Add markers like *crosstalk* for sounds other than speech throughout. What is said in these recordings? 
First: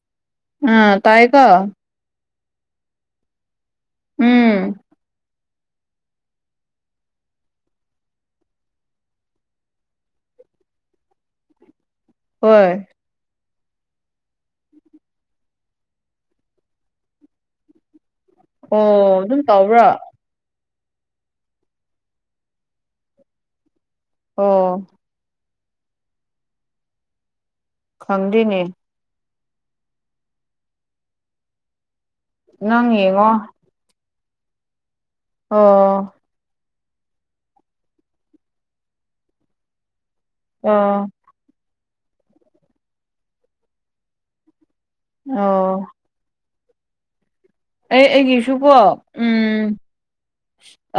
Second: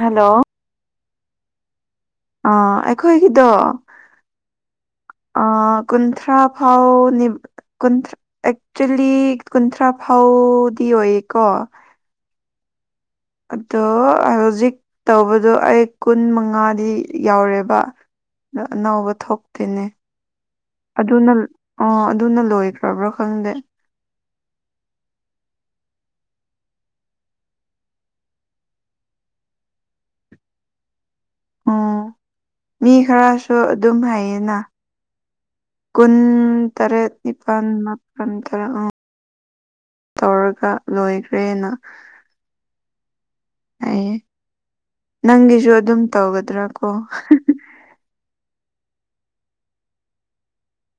hello ꯎꯝ ꯇꯥꯏꯌꯦꯀꯣ ꯑꯥ ꯑꯩꯈꯣꯢꯒꯤꯗꯣ ꯎꯝ ꯑꯥ ꯀꯨꯟꯊ꯭ꯔꯥ ꯐꯥꯎꯅꯤ ꯀꯨꯟꯊ ꯑꯦꯛꯆ꯭ꯋꯦꯜꯂꯤ ꯀꯨꯟꯊ꯭ꯔꯥ ꯐꯥꯎꯗꯤ ꯑꯣꯢꯌꯦꯀꯣ ꯍꯣꯢ ꯑꯗꯣ ꯍꯧꯖꯤꯛ ꯇꯧꯕꯗꯣ ꯑꯩ ꯀꯨꯟ ꯃꯉꯥꯗꯤ ꯌꯧꯔꯦꯕ ꯅ ꯑꯅꯥꯎꯕ ꯑꯣ ꯑꯗꯨꯝ ꯊꯣꯛꯇꯦꯅꯦ ꯇꯧꯕ꯭ꯔꯥ ꯑꯗꯨꯅ ꯑꯥ ꯑꯗꯨꯅ ꯂꯣꯢꯈ꯭ꯔꯕ꯭ꯔ ꯈꯪꯗꯦ ꯑꯣ ꯈꯪꯗꯦꯅꯦ ꯎꯝ ꯅꯪ ꯃꯤ ꯌꯦꯡꯉꯣ ꯈꯔꯁꯨ ꯑꯗꯨꯝ ꯍꯥꯢꯌꯦꯅ ꯑꯣ ꯀꯨꯟ ꯇꯔꯦꯠ ꯅꯤꯄꯥꯟ ꯃꯥꯄꯟ ꯇꯔꯥ ꯑꯣ ꯇꯧꯔꯒ ꯑꯣ ꯂꯣꯢꯈ꯭ꯔꯦꯅ ꯑꯩꯒꯤ ꯅꯪꯒꯤꯖꯨ ꯑꯣ ꯑꯗꯨꯝ ꯇꯧꯒꯗ꯭ꯔ ꯀꯣ ꯑꯩ ꯑꯩꯒꯤꯁꯨꯀꯣ ꯎꯝ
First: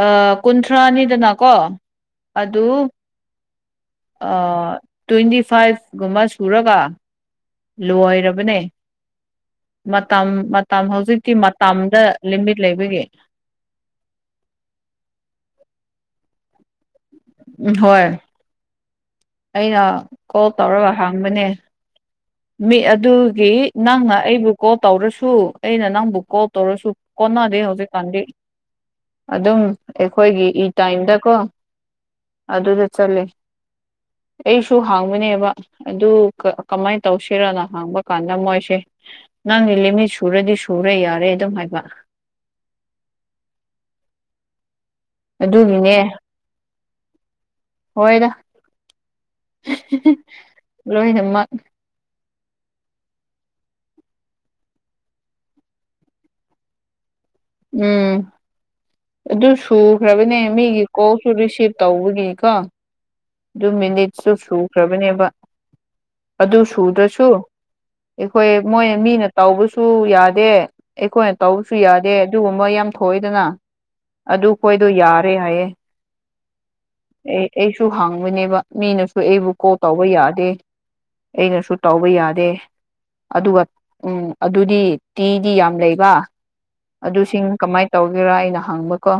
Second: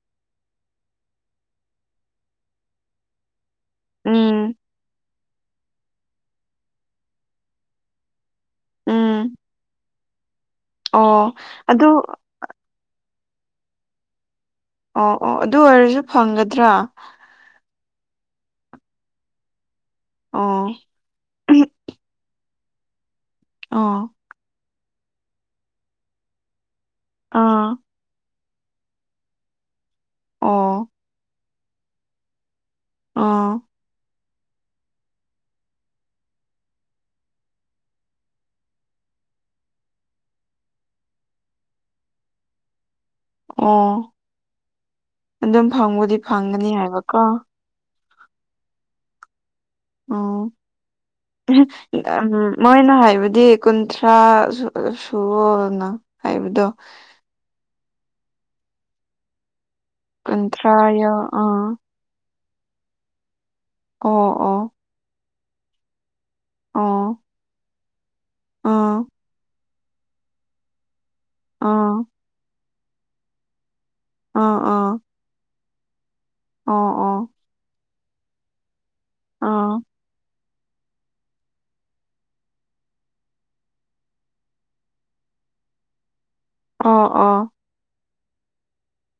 ꯑꯥ ꯀꯨꯟꯊ꯭ꯔꯥꯅꯤꯗꯅꯀꯣ ꯑꯗꯨ ꯎꯝ ꯑꯥ ꯇꯣꯏꯟꯗꯤ ꯐꯥꯏꯚ ꯒꯨꯝꯕ ꯁꯨꯔꯒ ꯂꯣꯢꯔꯕꯅꯦ ꯎꯝ ꯃꯇꯝ ꯃ ꯇꯝ ꯍꯧꯖꯤꯛꯇꯤ ꯑꯣ ꯃꯇꯝꯗ ꯑꯗꯨ ꯂꯤꯃꯤꯠ ꯂꯩꯕꯒꯤ ꯑꯣ ꯑꯣ ꯑꯗꯨ ꯑꯣꯢꯔꯖꯨ ꯐꯪꯒꯗ꯭ꯔꯥ ꯎꯝ ꯍꯣꯢ ꯑꯩꯅ ꯀꯣꯜ ꯑꯣ ꯇꯧꯔꯒ ꯍꯥꯡꯕꯅꯦ ꯃꯤ ꯑꯗꯨꯒꯤ ꯑꯣ ꯅꯪꯅ ꯑꯩꯕꯨ ꯀꯣꯜ ꯇꯧꯔꯁꯨ ꯑꯩꯅ ꯅꯪꯕꯨ ꯀꯣꯜ ꯇꯧꯔꯁꯨ ꯀꯣꯟꯅꯗꯦ ꯑꯥ ꯍꯧꯖꯤꯛꯀꯥꯟꯗꯤ ꯑꯗꯨꯝ ꯑꯦꯈꯣꯢꯒꯤ ꯏ ꯑꯣ ꯇꯥꯏꯝꯗꯀꯣ ꯑꯗꯨꯗ ꯆꯜꯂꯦ ꯑꯥ ꯑꯩꯁꯨ ꯍꯥꯡꯕꯅꯦꯕ ꯑꯗꯨ ꯀ ꯀꯃꯥꯢ ꯇꯧꯁꯤꯔꯅ ꯍꯥꯡꯕ ꯀꯥꯟꯗ ꯃꯣꯢꯁꯦ ꯅꯪꯒꯤ ꯂꯤꯃꯤꯠ ꯁꯨꯔꯗꯤ ꯁꯨꯔꯦ ꯌꯥꯔꯦ ꯑꯗꯨꯝ ꯍꯥꯢꯕ ꯑꯣ ꯑꯗꯨꯝ ꯑꯗꯨꯒꯤꯅꯦ ꯐꯪꯕꯨꯗꯤ ꯐꯪꯒꯅꯤ ꯍꯥꯢꯕꯀꯣ ꯍꯣꯢꯗ ꯍꯦ ꯍꯦ ꯂꯣꯢꯅꯃꯛ ꯏ ꯑꯝ ꯃꯣꯢꯅ ꯍꯥꯢꯕꯗꯤ ꯀꯨꯟꯊ꯭ꯔꯥ ꯁꯨ ꯁꯨꯨꯋꯣꯅ ꯍꯥꯢꯕꯗꯣ ꯎꯝ ꯑꯗꯨ ꯁꯨ ꯈ꯭ꯔꯕꯅꯦ ꯀꯨꯟꯊ꯭ꯔꯥ ꯃꯤꯒꯤ ꯌꯧ ꯀꯣꯜꯁꯨ ꯑꯥ ꯔꯤꯁꯤꯚ ꯇꯧꯕꯒꯤ ꯀꯣ ꯗꯨ ꯑꯣ ꯃꯤꯅꯤꯠꯁꯨ ꯑꯣ ꯁꯨꯈ꯭ꯔꯕꯅꯦꯕ ꯑꯗꯨ ꯑꯣ ꯁꯨꯗ꯭ꯔꯁꯨ ꯑꯦꯈꯣꯢ ꯃꯣꯢꯅ ꯑꯥ ꯃꯤꯅ ꯇꯧꯕꯁꯨ ꯌꯥꯗꯦ ꯑꯦꯈꯣꯢꯅ ꯇꯧꯕꯁꯨ ꯑꯥ ꯌꯥꯗꯦ ꯑꯗꯨꯒꯨꯝꯕ ꯌꯥꯝ ꯊꯣꯢꯗꯅ ꯑꯗꯨ ꯑꯥ ꯈꯣꯢꯗꯣ ꯑꯥ ꯌꯥꯔꯦ ꯍꯥꯢꯌꯦ ꯑꯣ ꯑꯣ ꯑꯦ ꯑꯩꯁꯨ ꯍꯥꯡꯕꯅꯦꯕ ꯃꯤꯅꯁꯨ ꯑꯩꯕꯨ ꯀꯣꯜ ꯑꯥ ꯇꯧꯕ ꯌꯥꯗꯦ ꯑꯩꯅꯁꯨ ꯇꯧꯕ ꯌꯥꯗꯦ ꯑꯗꯨꯒ ꯎꯝ ꯑꯗꯨꯗꯤ ꯇꯤꯗꯤ ꯌꯥꯝ ꯂꯩꯕ ꯑꯣ ꯑꯣ ꯑꯗꯨꯁꯤꯡ ꯀꯃꯥꯏ ꯇꯧꯒꯦꯔ ꯑꯩꯅ ꯍꯪꯕꯀꯣ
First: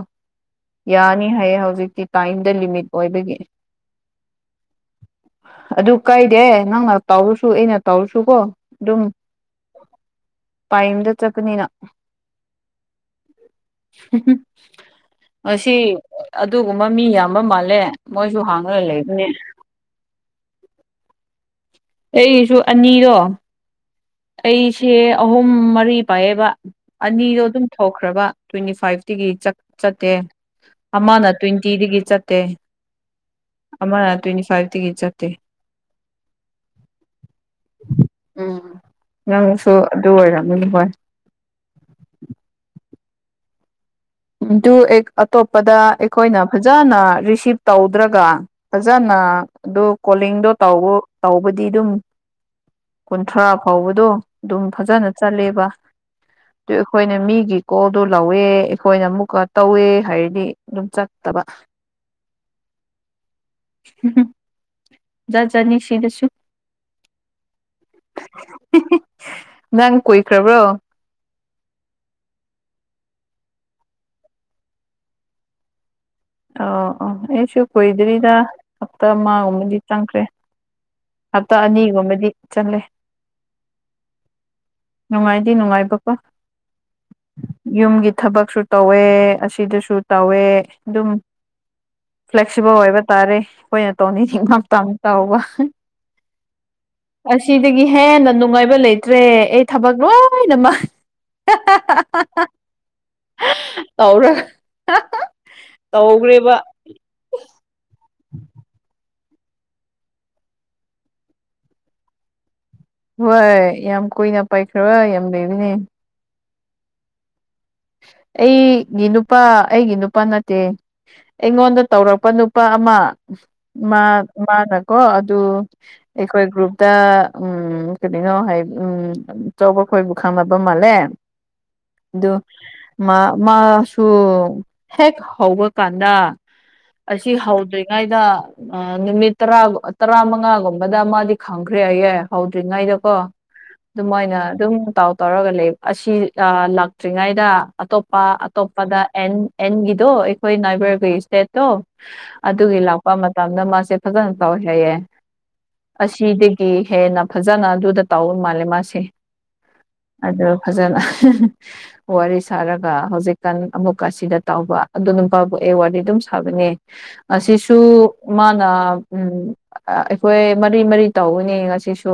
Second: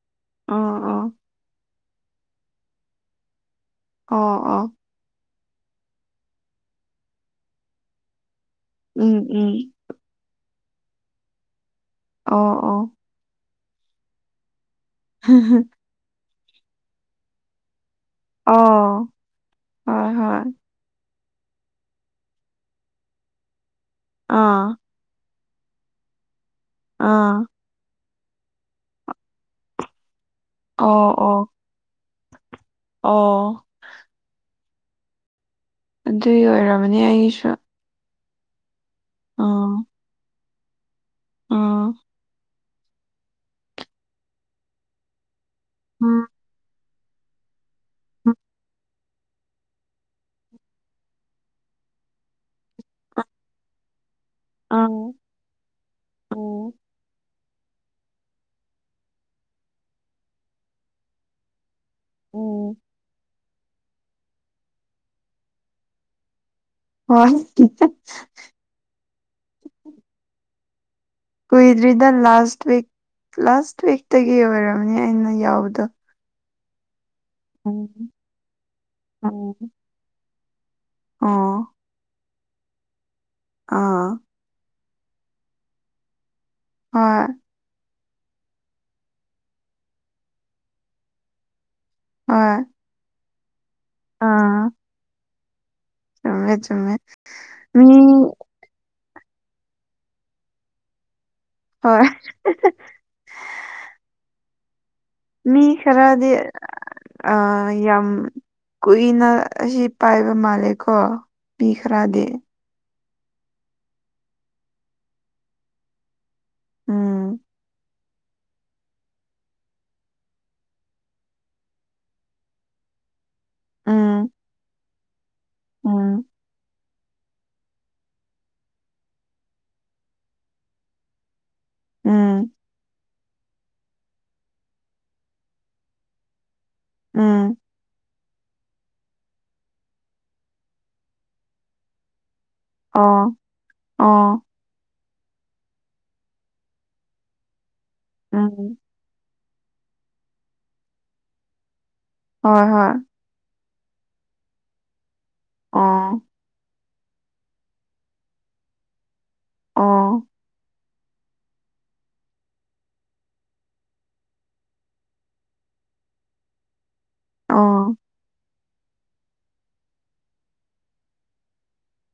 ꯑꯥ ꯑꯥ ꯌꯥꯅꯤ ꯍꯥꯏꯌꯦ ꯍꯧꯖꯤꯛꯇꯤ ꯇꯥꯏꯝꯗ ꯂꯤꯃꯤꯠ ꯑꯣꯏꯕꯒꯤ ꯑꯣ ꯑꯣ ꯑꯗꯨ ꯀꯥꯏꯗꯦ ꯅꯪꯅ ꯇꯧꯔꯨꯁꯨ ꯑꯩꯅ ꯇꯧꯔꯨꯁꯨ ꯀꯣ ꯑꯗꯨꯝ ꯎꯝ ꯎꯝ ꯇꯥꯏꯝꯗ ꯆꯠꯄꯅꯤꯅ ꯑꯣ ꯑꯣ *unintelligible* ꯑꯁꯤ ꯑꯗꯨꯒꯨꯝꯕ ꯃꯤ ꯌꯥꯝꯕ ꯃꯥꯜꯂꯦ ꯃꯣꯏꯁꯨ ꯍꯡꯉꯒ ꯑꯣ ꯂꯩꯕꯅꯦ ꯍꯣꯏ ꯍꯣꯏ ꯑꯩꯁꯨ ꯑꯅꯤꯗꯣ ꯑꯥ ꯑꯩꯁꯦ ꯑꯍꯨꯝ ꯃꯔꯤ ꯄꯥꯏꯌꯦꯕ ꯑꯅꯤꯗꯣ ꯑꯥ ꯗꯨꯝ ꯊꯣꯛꯈ꯭ꯔꯕ ꯇ꯭ꯋꯦꯟꯇꯤ ꯐꯥꯏꯞꯇꯒꯤ ꯆꯛ ꯆꯠꯇꯦ ꯑꯣ ꯑꯃꯅ ꯑꯣ ꯇ꯭ꯋꯦꯟꯇꯤꯗꯒꯤ ꯆꯠꯇꯦ ꯑꯣ ꯑꯃꯅ ꯇ꯭ꯋꯦꯟꯇꯤ ꯐꯥꯏꯞꯇꯒꯤ ꯆꯠꯇꯦ ꯑꯗꯨꯏ ꯑꯣꯏꯔꯝꯃꯅꯤ ꯑꯩꯁꯨ ꯎꯝ ꯅꯪꯁꯨ ꯑꯗꯨ ꯑꯣꯏꯔꯝꯅꯤ ꯍꯣꯏ ꯎꯝ ꯑꯗꯨ ꯑꯩꯛ ꯑꯇꯣꯞꯄꯗ ꯎꯝ ꯑꯩꯈꯣꯏꯅ ꯐꯖꯅ ꯔꯤꯁꯤꯞ ꯇꯧꯗ꯭ꯔꯒ ꯎꯝ ꯐꯖꯅ ꯑꯗꯨ ꯀꯣꯂꯤꯡꯗꯣ ꯇꯧꯑꯣ ꯇꯧꯕꯗꯤ ꯑꯗꯨꯝ ꯀꯨꯟꯊ꯭ꯔꯥ ꯐꯥꯎꯕꯗꫭ ꯑꯗꯨꯝ ꯑꯥ ꯐꯖꯅ ꯆꯠꯂꯦꯕ ꯑꯗꯨ ꯎꯝ ꯑꯩꯈꯣꯏꯅ ꯃꯤꯒꯤ ꯀꯣꯜꯗꯣ ꯂꯧꯋꯦ ꯑꯩꯈꯣꯏꯅ ꯑꯃꯨꯛꯀ ꯇꯧꯋꯦ ꯍꯥꯏꯔꯗꯤ ꯑꯗꯨꯝ ꯆꯠꯇꯕ ꯎꯝ *unintelligible* ꯖꯥꯠ ꯖꯥꯠꯅꯤ ꯁꯤꯗꯁꯨ ꯍꯣꯏ *unintelligible* *unintelligible* ꯅꯪ ꯀꯨꯏꯈ꯭ꯔꯕ꯭ꯔꯣ ꯀꯨꯏꯗ꯭ꯔꯤꯗ ꯂꯥꯁ ꯋꯤꯛ ꯂꯥꯁ ꯋꯤꯛꯇꯒꯤ ꯑꯣꯏꯔꯝꯅꯤ ꯑꯩꯅ ꯌꯥꯎꯕꯗꯣ ꯑꯣ ꯑꯣ ꯑꯩꯁꯨ ꯎꯝ ꯀꯨꯏꯗ꯭ꯔꯤꯗ ꯍꯞꯇꯥ ꯎꯝ ꯑꯃꯒꯨꯝꯕꯗꯤ ꯆꯪꯈ꯭ꯔꯦ ꯍꯞꯇꯥ ꯑꯣ ꯑꯅꯤꯒꯨꯝꯕꯗꯤ ꯆꯠꯂꯦ ꯑꯥ ꯅꯨꯡꯉꯥꯏꯗꯤ ꯅꯨꯡꯉꯥꯏꯕꯀꯣ ꯍꯣꯏ ꯌꯨꯝꯒꯤ ꯊꯕꯛꯁꯨ ꯇꯧꯋꯦ ꯑꯁꯤꯗꯁꯨ ꯇꯧꯋꯦ ꯑꯗꯨꯝ ꯍꯣꯏ ꯐ꯭ꯂꯦꯛꯁꯤꯕꯜ ꯑꯣꯏꯕ ꯇꯥꯔꯦ ꯑꯩꯈꯣꯏꯅ ꯇꯧꯅꯤꯡꯕ ꯑꯥ ꯃꯇꯝꯗ ꯇꯧꯕ ꯆꯨꯝꯃꯦ ꯆꯨꯝꯃꯦ ꯑꯁꯤꯗꯒꯤ ꯃꯤ ꯍꯦꯟꯅ ꯅꯨꯡꯉꯥꯏꯕ ꯂꯩꯇ꯭ꯔꯦ ꯑꯩ ꯊꯕꯛ ꯂꯣꯏꯅꯃꯛ ꯍꯣꯏ *unintelligible* ꯇꯧꯔꯒ *unintelligible* ꯃꯤ ꯈꯔꯗꯤ ꯑ ꯌꯥꯝ ꯀꯨꯏꯅ ꯑꯁꯤ ꯄꯥꯏꯕ ꯃꯥꯜꯂꯦꯀꯣ ꯃꯤ ꯈꯔꯗꯤ ꯍꯣꯏ ꯌꯥꯝ ꯀꯨꯏꯅ ꯄꯥꯏꯈ꯭ꯔꯕ ꯌꯥꯝ ꯂꯩꯕꯅꯦ ꯎꯝ ꯑꯩꯒꯤ ꯅꯨꯄꯥ ꯑꯩꯒꯤ ꯅꯨꯄꯥ ꯅꯠꯇꯦ ꯑꯩꯉꯣꯟꯗ ꯇꯧꯔꯛꯄ ꯅꯨꯄꯥ ꯑꯃ ꯃꯥ ꯎꯝ ꯃꯥꯅꯀꯣ ꯑꯗꯨ ꯎꯝ ꯑꯩꯈꯣꯏ ꯒ꯭ꯔꯨꯞ ꯇ ꯎꯝ ꯀꯔꯤꯅꯣ ꯍꯥꯏ ꯎꯝ ꯑꯆꯧꯕ ꯑꯈꯣꯏꯕꯨ ꯈꯪꯅꯕ ꯃꯥꯜꯂꯦ ꯑꯗꯨ ꯎꯝ ꯃꯥ ꯃꯥꯁꯨ ꯍꯦꯛ ꯍꯧꯕ ꯀꯥꯟꯗ ꯑꯁꯤ ꯎꯝ ꯍꯧꯗ꯭ꯔꯤꯉꯩꯗ ꯑꯥ ꯅꯨꯃꯤꯠ ꯇꯔꯥ ꯇꯔꯥ ꯃꯉꯥꯒꯨꯝꯕꯗ ꯃꯥꯗꯤ ꯈꯪꯈ꯭ꯔꯦ ꯍꯥꯏꯌꯦ ꯍꯧꯗ꯭ꯔꯤꯉꯩꯗ ꯀꯣ ꯑꯣ ꯑꯗꯨꯃꯥꯏꯅ ꯑꯣ ꯑꯗꯨꯝ ꯇꯥꯎ ꯇꯥꯎꯔꯒ ꯂꯩ ꯑꯁꯤ ꯑꯥ ꯂꯥꯛ ꯇ꯭ꯔꯤꯉꯩꯗ ꯑꯇꯣꯞꯄ ꯎꯝ ꯑꯇꯣꯞꯄꯗ ꯑꯦꯟ ꯑꯦꯟꯒꯤꯗꯣ ꯑꯩꯈꯣꯏ ꯅꯥꯏꯕꯔꯒꯤ ꯏꯁꯇꯦꯠꯇꯣ ꯍꯣꯏ ꯑꯗꯨꯒꯤ ꯍꯣꯏ ꯂꯥꯛꯄ ꯃꯇꯝꯗ ꯃꯥꯁꯦ ꯐꯖꯅ ꯇꯧꯋꯦ ꯍꯥꯏꯌꯦ ꯑꯣ ꯑꯁꯤꯗꯒꯤ ꯍꯦꯟꯅ ꯐꯖꯅ ꯑꯗꯨꯗ ꯇꯥꯎꯕ ꯃꯥꯜꯂꯦ ꯃꯥꯁꯦ ꯑꯣ ꯑꯗꯨ ꯐꯖꯅ ꯋꯥꯔꯤ ꯁꯥꯔꯒ ꯍꯧꯖꯤꯛꯀꯥꯟ ꯑꯃꯨꯛꯀ ꯑꯁꯤꯗ ꯇꯧꯕ ꯑꯗꯨ ꯑꯗꯨꯝ ꯐꯥꯎꯕꯣꯛ ꯑꯩ ꯋꯥꯔꯤ ꯑꯗꯨꯝ ꯐꯕꯅꯦ ꯑꯁꯤꯁꯨ ꯑꯣ ꯃꯥꯅ ꯎꯝ ꯑꯩꯈꯣꯏ ꯃꯔꯤ ꯃꯔꯤ ꯇꯧꯕꯅꯦ ꯉꯁꯤꯁꯨ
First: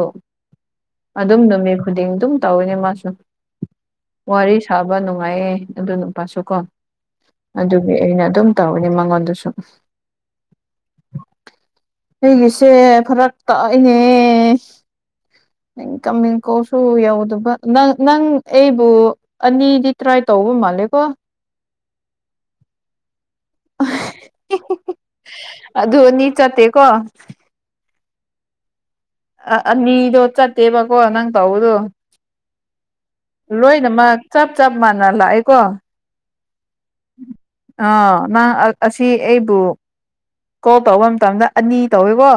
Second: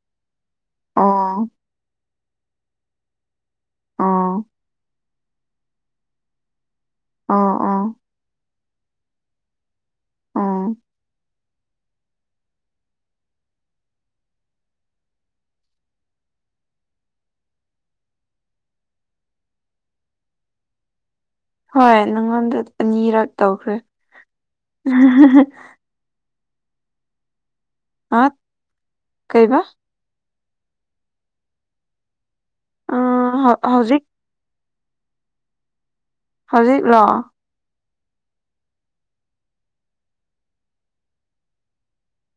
ꯑꯗꯨꯝ ꯑꯣ ꯅꯨꯃꯤꯠ ꯈꯨꯗꯤꯡ ꯑꯗꯨꯝ ꯇꯧꯋꯤꯅꯦ ꯃꯥꯁꯨ ꯑꯣ ꯋꯥꯔꯤ ꯁꯥꯕ ꯅꯨꯡꯉꯥꯏꯌꯦ ꯑꯗꯨ ꯅꯨꯄꯥꯁꯨꯀꯣ ꯑꯣ ꯑꯗꯨꯒꯤ ꯑꯣ ꯑꯩꯅ ꯑꯗꯨꯝ ꯇꯧꯕꯅꯦ ꯃꯉꯣꯟꯗꯁꯨꯨ ꯑꯣ ꯑꯩꯒꯤꯁꯦ ꯐꯔꯛ ꯇꯥꯏꯅꯦ ꯏꯟꯀꯃꯤꯡ ꯀꯣꯜꯁꯨ ꯌꯧꯗꯕ ꯅꯪ ꯅꯪ ꯑꯩ ꯕꯨ ꯑꯅꯤꯗꯤ ꯇ꯭ꯔꯥꯏ ꯇꯧꯕ ꯃꯥꯜꯂꯦꯀꯣ ꯍꯣꯏ ꯅꯪꯉꯣꯟꯗ ꯑꯅꯤꯔꯛ ꯇꯧꯈ꯭ꯔꯦ ꯑꯗꯨ ꯑꯅꯤ ꯆꯠꯇꯦ ꯀꯣ ꯑꯥꯠ ꯑꯅꯤꯗꯣ ꯆꯠꯇꯦꯕꯀꯣ ꯅꯪ ꯇꯧꯕꯗꯨ ꯑ ꯍꯧꯖꯤꯛ ꯂꯣꯏꯅꯃꯛ ꯆꯞ ꯆꯞ ꯃꯥꯟꯅ ꯂꯥꯛꯑꯦꯀꯣ ꯍꯧꯖꯤꯛ ꯂꯣ ꯑ ꯅꯪ ꯑꯁꯤ ꯑꯩꯕꯨ ꯀꯣꯜ ꯇꯧꯕ ꯃꯇꯝꯗ ꯑꯅꯤ ꯇꯧꯋꯦꯀꯣ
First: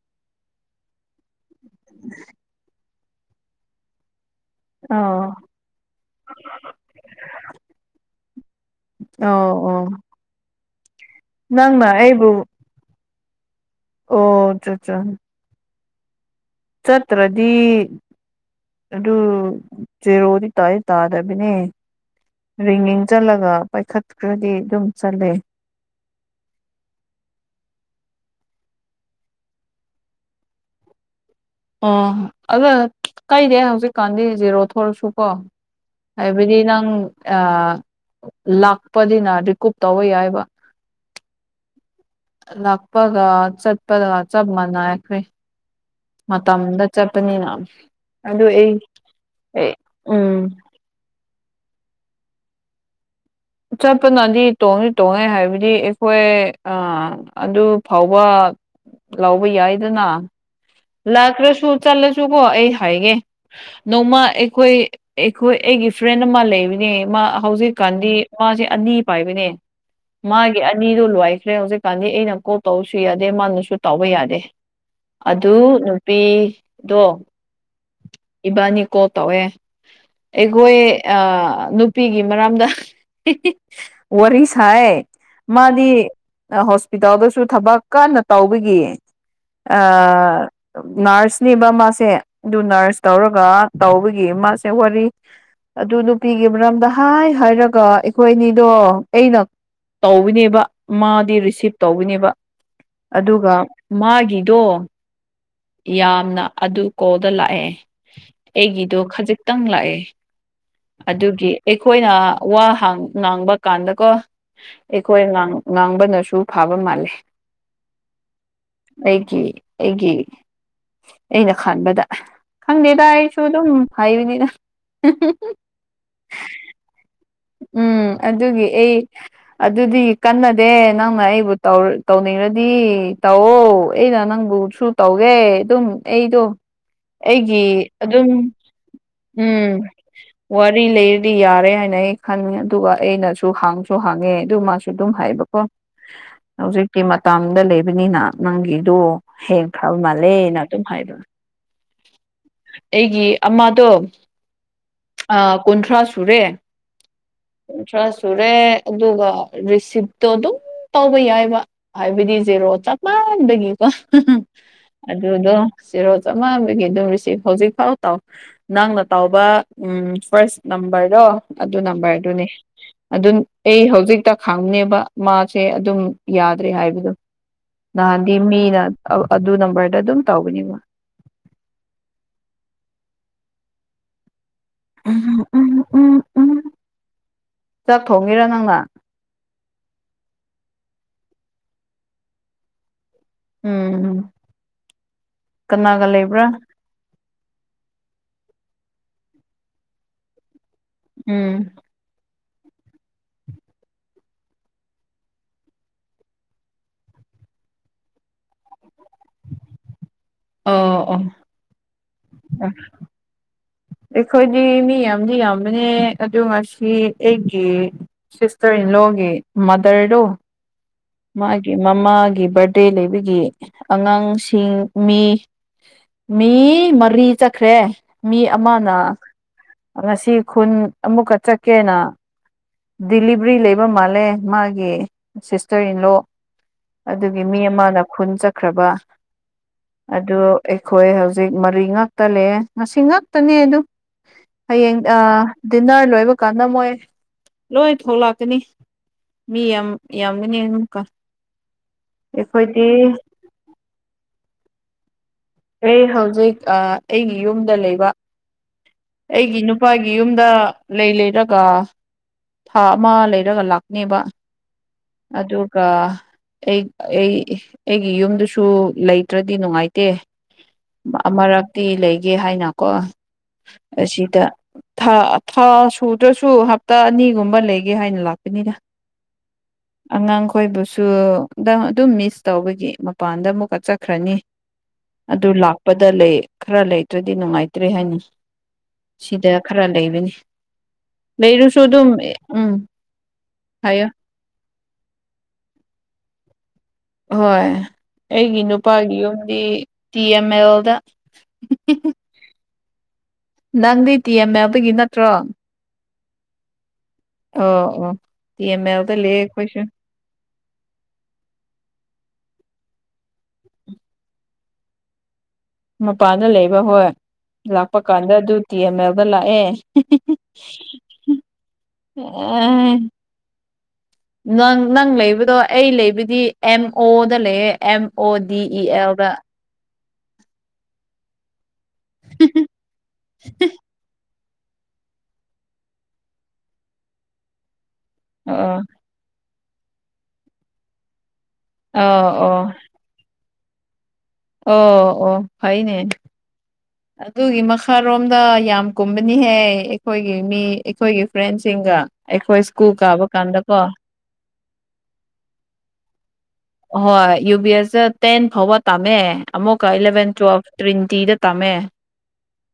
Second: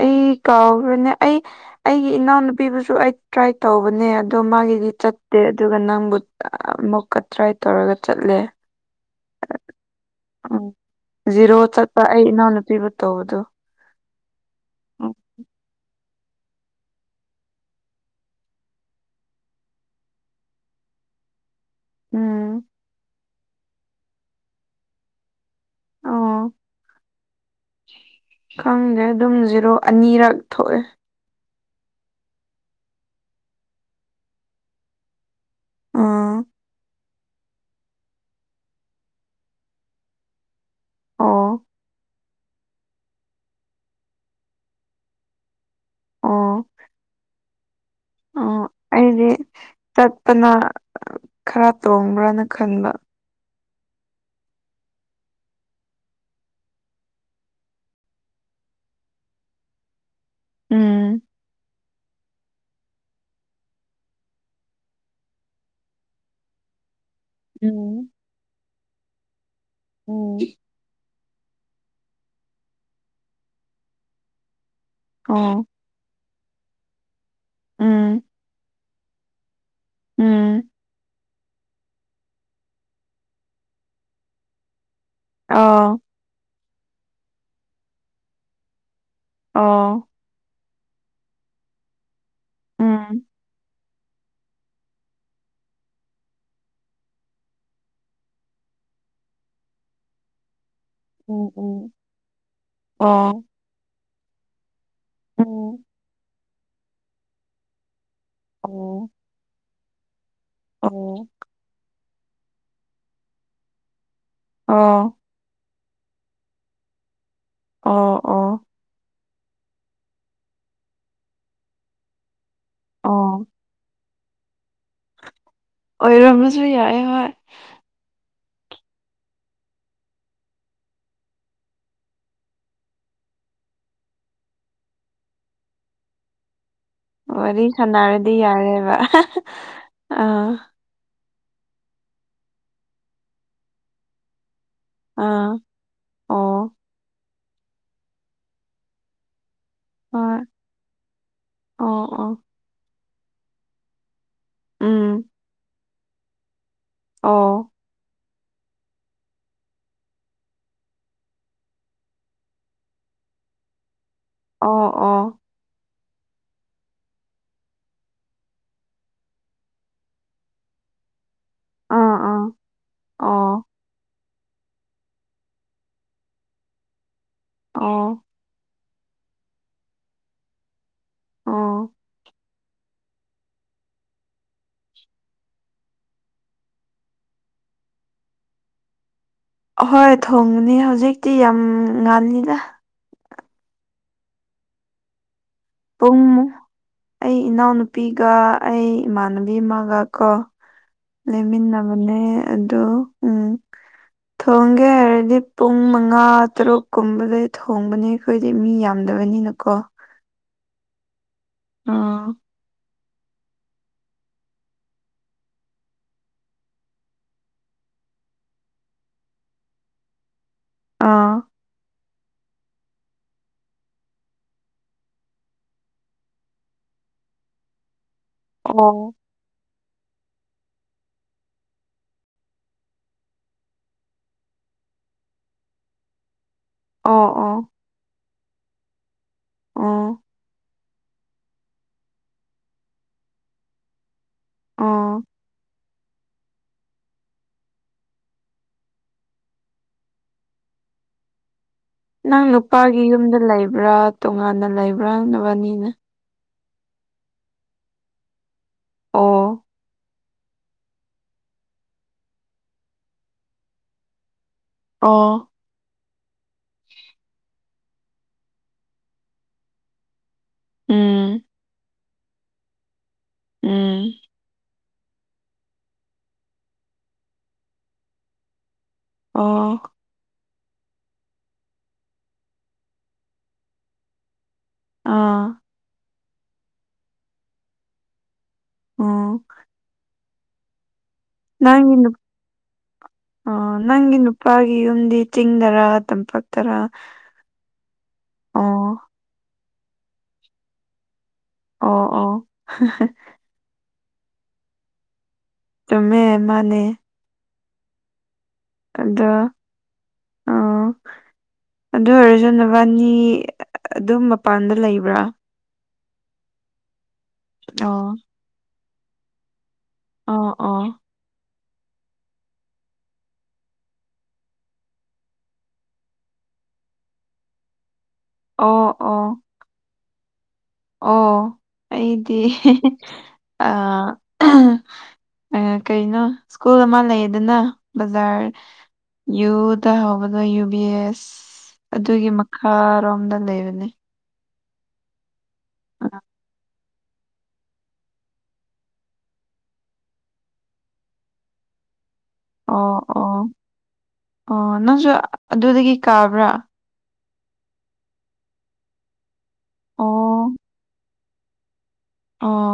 ꯑꯩ ꯀꯥꯎꯈ꯭ꯔꯅꯦ ꯑꯩ ꯑꯩꯒꯤ ꯏꯅꯥꯎꯅꯨꯄꯤꯕꯨꯁꯨ ꯑꯩ ꯇ꯭ꯔꯥꯏ ꯇꯧꯕꯅꯦ ꯑꯗꯣ ꯃꯥꯒꯤꯗꯤ ꯑꯣ ꯆꯠꯇꯦ ꯑꯗꯨꯒ ꯅꯪꯕꯨ ꯑꯃꯨꯛꯀ ꯇ꯭ꯔꯥꯏ ꯇꯧꯔꯒ ꯆꯠꯂꯦ ꯑꯣ ꯑꯣ ꯎꯝ ꯖꯤꯔꯣ ꯅꯪꯅ ꯆꯠꯄ ꯑꯩ ꯑꯩꯕꯨ ꯏꯅꯥꯎꯅꯨꯄꯤꯕꯨ ꯇꯧꯕꯗꯨ ꯑꯣ ꯆꯥꯆꯥ ꯆꯠꯇ꯭ꯔꯗꯤ ꯑꯗꯨ ꯖꯦꯔꯣꯗꯤ ꯇꯥꯏ ꯇꯥꯗꯕꯤꯅꯦ ꯎꯝ ꯔꯤꯡꯒꯤꯡ ꯆꯠꯂꯒ ꯄꯥꯏꯈꯠꯈ꯭ꯔꯗꯤ ꯑꯗꯨꯝ ꯆꯠꯂꯦ ꯑꯣ *inaudible* ꯈꯪꯗꯦ ꯑꯗꯨꯝ ꯖꯤꯔꯣ ꯑꯅꯤꯔꯛ ꯊꯣꯛꯑꯦ ꯑꯣ ꯑꯗ ꯀꯩꯗ ꯍꯧꯖꯤꯛꯀꯥꯟꯗꯤ ꯖꯦꯔꯣ ꯊꯣꯛꯂꯛꯁꯨ ꯀꯣ ꯎꯝ ꯍꯥꯏꯕꯗꯤ ꯅꯪ ꯂꯥꯛꯄꯅꯤꯅ ꯔꯤꯀꯨꯞ ꯇꯧꯕ ꯌꯥꯏꯕ ꯑꯣ ꯂꯥꯛꯄꯒ ꯆꯠꯄꯒ ꯆꯞ ꯃꯥꯟꯅꯈ꯭ꯔꯦ ꯑꯣ ꯃꯇꯝꯗ ꯆꯠꯄꯅꯤꯅ ꯑꯗꯨ ꯑꯣ ꯑꯩ ꯑꯩꯗꯤ ꯑꯦ ꯎꯝ ꯆꯠꯄꯅ ꯈꯔ ꯇꯣꯡꯕ꯭ꯔꯅ ꯈꯟꯕ ꯆꯠꯄꯅꯗꯤ ꯇꯣꯡꯗꯤ ꯇꯣꯡꯉꯦ ꯍꯥꯏꯕꯗꯤ ꯑꯩꯈꯣꯏ ꯑꯥ ꯑꯗꯨ ꯐꯥꯎꯕ ꯂꯧꯕ ꯌꯥꯏꯗꯅ ꯎꯝ ꯂꯥꯛꯇ꯭ꯔꯁꯨ ꯆꯠꯂꯁꯨꯀꯣ ꯑꯩ ꯍꯥꯏꯒꯦ ꯅꯣꯡꯃ ꯑꯩꯈꯣꯏ ꯑꯩꯈꯣꯏ ꯑꯩꯒꯤ ꯐ꯭ꯔꯦꯟ ꯑꯃ ꯂꯩꯕꯅꯦ ꯃꯥ ꯎꯝ ꯍꯧꯖꯤꯛꯀꯥꯟꯗꯤ ꯃꯥꯁꯦ ꯑꯅꯤ ꯄꯥꯏꯕꯅꯦ ꯎꯝ ꯃꯥꯒꯤ ꯅꯤꯗꯣ ꯂꯣꯏꯈ꯭ꯔꯦ ꯍꯧꯖꯤꯛꯀꯥꯟꯗꯤ ꯑꯩꯅ ꯀꯣꯜ ꯇꯧꯔꯁꯨ ꯌꯥꯗꯦ ꯃꯥꯅꯁꯨ ꯇꯥꯎꯕ ꯌꯥꯗꯦ ꯑꯗꯨ ꯑꯣ ꯅꯨꯄꯤꯗꯣ ꯎꯝ ꯏꯕꯥꯅꯤ ꯀꯣꯜ ꯇꯧꯑꯦ ꯎꯝ ꯑꯩꯈꯣꯏ ꯅꯨꯄꯤꯒꯤ ꯃꯔꯝꯗ ꯋꯥꯔꯤ ꯁꯥꯥꯏ ꯑꯣ ꯃꯥꯗꯤ ꯍꯣꯁꯄꯤꯇꯥꯜꯗꯁꯨ ꯊꯕꯛ ꯀꯟꯅ ꯇꯧꯕꯒꯤ ꯑꯣ ꯑꯥ ꯅꯔꯁꯅꯦꯕ ꯃꯥꯁꯦ ꯑꯗꯨ ꯅꯔꯁ ꯎꯝ ꯇꯧꯔꯒ ꯇꯧꯕꯒꯤ ꯃꯥꯁꯦ ꯋꯥꯔꯤ ꯑꯗꯨ ꯅꯨꯄꯤꯒꯤ ꯃꯔꯝꯗ ꯍꯥꯏ ꯍꯥꯏꯔꯒ ꯑꯩꯈꯣꯏꯅꯤꯗꯣ ꯑꯩꯅ ꯇꯧꯕꯅꯦꯕ ꯃꯥꯗꯤ ꯎꯝ ꯔꯤꯁꯤꯞ ꯎꯝ ꯇꯧꯕꯅꯦꯕ ꯑꯣ ꯑꯗꯨꯒ ꯃꯥꯒꯤꯗꯣ ꯑꯣ ꯌꯥꯝꯅ ꯑꯗꯨ ꯀꯣꯜꯗ ꯂꯥꯛꯑꯦ ꯑꯩꯒꯤꯗꯣ ꯑꯣ ꯈꯖꯤꯛꯇꯪ ꯂꯥꯛꯑꯦ ꯑꯣ ꯑꯗꯨꯒꯤ ꯑꯩꯈꯣꯏꯅ ꯋꯥ ꯉꯥꯡꯕꯀꯥꯟꯗꯀꯣ ꯑꯣ ꯑꯩꯈꯣꯏ ꯉꯥꯡꯕꯅꯁꯨ ꯐꯥꯕ ꯃꯥꯜꯂꯤ ꯑꯣ ꯑꯣ ꯑꯩꯒꯤ ꯑꯩꯒꯤ ꯑꯩꯅ ꯈꯥꯟꯕꯗ ꯈꯪꯗꯦꯗ ꯑꯩꯁꯨ ꯑꯣ ꯑꯗꯨꯝ ꯍꯥꯏꯕꯅꯤꯅ ꯑꯣꯏꯔꯝꯕꯁꯨ ꯌꯥꯏꯌꯦ ꯍꯣꯏ ꯎꯝ ꯑꯗꯨꯒꯤ ꯑꯩ ꯑꯗꯨꯗꯤ ꯀꯟꯅꯗꯦ ꯅꯪꯅ ꯑꯩꯕꯨ ꯇꯧꯔ ꯇꯧꯅꯤꯡꯔꯗꯤ ꯇꯧꯑꯣ ꯑꯩꯅ ꯅꯪꯕꯨ ꯁꯨ ꯇꯧꯒꯦ ꯑꯗꯨꯝ ꯑꯩꯗꯣ ꯋꯥꯔꯤ ꯑꯩꯒꯤ ꯑꯗꯨꯝ ꯁꯥꯟꯅꯔꯗꯤ ꯌꯥꯔꯦꯕ ꯍꯨꯝ ꯑꯥ ꯍꯣꯏ ꯀꯔꯤ ꯂꯩꯔꯗꯤ ꯌꯥꯔꯦ ꯍꯥꯏꯅ ꯑꯩ ꯈꯟꯕꯅꯦ ꯑꯗꯨꯒ ꯑꯩꯅꯁꯨ ꯍꯥꯡꯁꯨ ꯍꯥꯡꯉꯦ ꯑꯗꯨ ꯃꯥꯁꯨ ꯁꯤ ꯑꯗꯨꯝ ꯑꯥ ꯍꯥꯏꯕꯀꯣ ꯑꯣ ꯍꯧꯖꯤꯛꯇꯤ ꯃꯇꯥꯝꯗ ꯂꯩꯕꯅꯤꯅ ꯅꯪꯒꯤꯗꯣ ꯍꯦꯡꯈ꯭ꯔꯕ ꯍꯣꯏ ꯃꯥꯜꯂꯦꯅ ꯑꯗꯨꯝ ꯍꯥꯏꯗꯣ ꯑꯣ ꯑꯣ ꯑꯩꯒꯤ ꯑꯃꯗꯣ ꯎꯝ ꯑ ꯀꯨꯟꯊ꯭ꯔꯥ ꯁꯨꯔꯦ ꯑꯣ ꯀꯨꯟꯊ꯭ꯔꯥ ꯁꯨꯨꯔꯦ ꯑꯗꯨꯒ ꯔꯤꯁꯤꯞꯇꯣ ꯑꯗꯨꯝ ꯇꯧꯕ ꯌꯥꯏꯕ ꯍꯥꯏꯕꯗꯤ ꯖꯦꯔꯣ ꯆꯞ ꯃꯥꯟꯕꯒꯤꯀꯣ ꯑꯣ ꯑꯣ ꯑꯗꯨꯗꯣ ꯖꯦꯔꯣ ꯆꯝꯃꯥꯟꯕꯒꯤ ꯑꯗꯨꯝ ꯔꯤꯁꯤꯞ ꯍꯧꯖꯤꯛꯐꯥꯎ ꯇꯧ ꯅꯪꯅ ꯇꯥꯎꯕ ꯎꯝ ꯐꯥꯔꯁ ꯅꯝꯕꯔꯗꯣ ꯑꯗꯨ ꯑꯥ ꯅꯝꯕꯔꯗꯨꯅꯤ ꯑꯗꯨ ꯑꯥ ꯑꯩ ꯍꯧꯖꯤꯛꯇ ꯈꯥꯡꯅꯦꯕ ꯃꯥꯁꯦ ꯑꯗꯨꯝ ꯌꯥꯗ꯭ꯔꯦ ꯍꯥꯏꯕꯗꯣ ꯅꯍꯥꯟ ꯃꯤꯅ ꯑꯗꯨ ꯅꯝꯕꯔꯗ ꯑꯗꯨꯝ ꯇꯧꯒꯅꯤꯕ ꯑꯣ ꯎꯝ ꯎꯝ ꯎꯝ ꯎꯝ ꯆꯥꯛ ꯊꯣꯡꯉꯤꯔꯥ ꯅꯪꯅ ꯑꯍꯣꯏ ꯊꯣꯡꯒꯅꯤ ꯍꯧꯖꯤꯛꯇꯤ ꯌꯥꯝ ꯉꯥꯜꯂꯤꯗ ꯎꯝ ꯀꯅꯥꯒ ꯄꯨꯡ ꯂꯩꯕ꯭ꯔꯥ ꯑꯩ ꯏꯅꯥꯎꯅꯨꯄꯤꯒ ꯑꯩ ꯏꯃꯥꯟꯅꯕꯤ ꯑꯃꯒ ꯀꯣ ꯎꯝ ꯂꯩꯃꯤꯟꯅꯕꯅꯦ ꯑꯗꯣ ꯎꯝ ꯊꯣꯡꯒꯦ ꯍꯥꯏꯔꯗꯤ ꯄꯨꯡ ꯃꯉꯥ ꯇꯔꯨꯛ ꯀꯨꯝꯕꯗꯩ ꯊꯣꯡꯕꯅꯤ ꯑꯩꯈꯣꯏꯗꯤ ꯃꯤ ꯌꯥꯝꯗꯕꯅꯤꯅꯀꯣ ꯑꯣ ꯑꯣ ꯑꯥ ꯑ ꯑꯩꯈꯣꯏꯗꯤ ꯃꯤ ꯌꯥꯝꯗꯤ ꯌꯥꯝꯕꯅꯦ ꯑꯗꯨ ꯉꯁꯤ ꯑꯩꯒꯤ ꯁꯤꯁꯇꯔ ꯏꯟꯂꯣꯒꯤ ꯃꯥꯗꯔꯗꯨ ꯑꯥ ꯃꯥꯒꯤ ꯃꯃꯥꯒꯤ ꯕꯥꯔꯗꯦ ꯂꯩꯕꯒꯤ ꯑꯉꯥꯡꯁꯤꯡ ꯃꯤ ꯃꯤ ꯃꯔꯤ ꯆꯠꯈ꯭ꯔꯦ ꯃꯤ ꯑꯃꯅ ꯑꯣ ꯉꯁꯤ ꯈꯨꯟ ꯑꯃꯨꯛꯀ ꯆꯠꯀꯦꯅ ꯗꯤꯂꯤꯚ꯭ꯔꯤ ꯂꯩꯕ ꯃꯥꯜꯂꯦ ꯃꯥꯒꯤ ꯁꯤꯁꯇꯔ ꯏꯟ ꯂꯣ ꯑꯣ ꯑꯗꯨꯒꯤ ꯑꯣ ꯃꯤ ꯑꯃꯅ ꯈꯨꯟ ꯆꯠꯈ꯭ꯔꯕ ꯑꯣ ꯑꯗꯨ ꯑꯩꯈꯣꯏ ꯍꯧꯖꯤꯛ ꯃꯔꯤ ꯉꯛꯇ ꯂꯩ ꯉꯁꯤ ꯉꯛꯇꯅꯦ ꯑꯗꯨ ꯍꯌꯦꯡ ꯑ ꯑꯣ ꯗꯤꯟꯅꯔ ꯂꯣꯏꯕ ꯀꯥꯟꯗꯃꯣꯏ ꯂꯣꯏ ꯊꯣꯛꯂꯥꯛꯀꯅꯤ ꯃꯤ ꯌꯥꯝ ꯌꯥꯝꯒꯅꯤ ꯑꯗꯨꯝꯀ ꯅꯪ ꯅꯨꯄꯥꯒꯤ ꯌꯨꯝꯗ ꯂꯩꯕ꯭ꯔꯥ ꯇꯣꯉꯥꯟꯅ ꯂꯩꯕ꯭ꯔꯥ ꯅꯕꯅꯤ ꯑꯩ ꯍꯧꯖꯤꯛ ꯑꯥ ꯑꯩꯒꯤ ꯌꯨꯝꯗ ꯂꯩꯕ ꯑꯩꯒꯤ ꯑꯣ ꯅꯨ ꯅꯨꯄꯥꯒꯤ ꯌꯨꯝꯗ ꯂꯩ ꯂꯩꯔꯒ ꯊꯥ ꯑꯃ ꯂꯩꯔꯒ ꯂꯥꯛꯀꯅꯦꯕ ꯑꯣ ꯑꯗꯨꯒ ꯑꯩ ꯑꯩ ꯑꯩꯒꯤ ꯌꯨꯝꯗꯨꯁꯨ ꯂꯩꯇ꯭ꯔꯗꯤ ꯅꯨꯡꯉꯥꯏ ꯗꯦ ꯎꯝ ꯑꯃꯔꯛꯇꯤ ꯂꯩꯒꯦ ꯍꯥꯏꯅ ꯀꯣ ꯎꯝ ꯑꯁꯤꯗ ꯥ ꯊꯥ ꯁꯨꯗ꯭ꯔꯁꯨ ꯍꯞꯇꯥ ꯑꯅꯤꯒꯨꯝꯕ ꯂꯩꯒꯦ ꯍꯥꯏꯅ ꯂꯥꯛꯄꯅꯤꯅ ꯑꯣ ꯑꯉꯥꯡ ꯈꯣꯏꯕꯨꯁꯨ ꯅꯪ ꯑꯗꯨꯝ ꯃꯤꯁ ꯇꯧꯕꯒꯤ ꯃꯄꯥꯟꯗ ꯑꯃꯨꯛꯀ ꯆꯠꯈ꯭ꯔꯅꯤ ꯑꯗꯨ ꯑꯥ ꯂꯥꯛꯄꯗ ꯂꯩ ꯈ꯭ꯔ ꯂꯩꯇ꯭ꯔꯗꯤ ꯅꯨꯡꯉꯥꯏꯇ꯭ꯔꯦ ꯍꯥꯏꯅꯤ ꯎꯝ ꯁꯤꯗ ꯈꯔ ꯂꯩꯕꯅꯤ ꯂꯩꯔꯁꯨ ꯅꯪꯒꯤ ꯑꯗꯨꯝ ꯅꯨ ꯎꯝ ꯑꯥ ꯍꯥꯏꯌꯣ ꯅꯪꯒꯤ ꯅꯨꯄꯥꯒꯤ ꯌꯨꯝꯗꯤ ꯆꯤꯡꯗꯔꯥ ꯇꯝꯄꯛ ꯇꯔꯥ ꯍꯣꯏ ꯑꯩꯒꯤ ꯅꯨꯄꯥꯒꯤ ꯌꯨꯝꯗꯤ ꯇꯤ ꯑꯦꯝ ꯑꯦꯜꯗ ꯑꯣ ꯑꯣ *unintelligible* ꯅꯪꯗꯤ ꯇꯤ ꯑꯦꯝ ꯑꯦꯜꯗꯒꯤ ꯅꯠꯇ꯭ꯔꯣ ꯆꯨꯝꯃꯦ ꯃꯥꯟꯅꯦ ꯑꯣ ꯑꯣ ꯇꯤ ꯑꯦꯃ ꯑꯦꯜꯗ ꯑꯗꯣ ꯂꯩꯌꯦ ꯑꯈꯣꯏꯁꯨ ꯑꯥ ꯑꯗꯨ ꯑꯣꯏꯔꯁꯨ ꯅꯕꯥꯅꯤ ꯑꯗꯨꯝ ꯃꯄꯥꯟꯗ ꯂꯩꯕ꯭ꯔꯥ ꯃꯄꯥꯟꯗ ꯂꯩꯕ ꯍꯣꯏ ꯂꯥꯛꯄ ꯑꯣ ꯀꯥꯟꯗ ꯑꯗꯨ ꯇꯤ ꯑꯦꯝ ꯑꯦꯜꯗ ꯂꯥꯛꯑꯦ ꯑꯣ ꯑꯣ *unintelligible* ꯅꯪ ꯅꯪ ꯂꯩꯕꯗꯣ ꯑꯩ ꯂꯩꯕꯗꯤ ꯑꯦꯝ ꯑꯣꯗ ꯂꯩꯌꯦ ꯑꯦꯝ ꯑꯣ ꯗꯤ ꯏ ꯑꯦꯜꯗ ꯑꯣ ꯑꯩꯗꯤ *unintelligible* ꯑꯥ *unintelligible* ꯀꯩꯅꯣ ꯁ꯭ꯀꯨꯜ ꯑꯃ ꯂꯩꯌꯦꯗꯅ ꯕꯖꯥꯔ ꯑꯣ ꯌꯨꯗ ꯍꯧꯕꯗꯣ ꯌꯨ ꯕꯤ ꯑꯦꯁ ꯑꯗꯨꯒꯤ ꯑꯣ ꯑꯣ ꯃꯈꯥꯔꯣꯝꯗ ꯂꯩꯕꯅꯤ ꯑꯣ ꯑꯣ ꯐꯩꯏꯅꯦ ꯑꯗꯨꯒꯤ ꯃꯈꯥꯔꯣꯝꯗ ꯌꯥꯝ ꯀꯨꯝꯕꯅꯤꯍꯦ ꯑꯩꯈꯣꯏꯒꯤ ꯃꯤ ꯑꯩꯈꯣꯏꯒꯤ ꯐ꯭ꯔꯦꯟꯁꯤꯡꯒ ꯑꯩꯈꯣꯏ ꯁ꯭ꯀꯨꯜ ꯑꯣ ꯀꯥꯕ ꯑꯣ ꯀꯥꯟꯗ ꯀꯣ ꯑꯣ ꯅꯪꯁꯨ ꯑꯗꯨꯗꯒꯤ ꯀꯥꯕ꯭ꯔꯥ ꯍꯣꯏ ꯌꯨ ꯕꯤ ꯑꯦꯁꯇ ꯇꯦꯟ ꯐꯥꯎꯕ ꯇꯝꯃꯦ ꯑꯃꯨꯛꯀ ꯏꯂꯚꯦꯟ ꯑꯣ ꯇꯨꯋꯦꯜꯐ ꯇ꯭ꯔꯤꯅꯤꯇꯤꯗ ꯇꯝꯃꯦ ꯑꯣ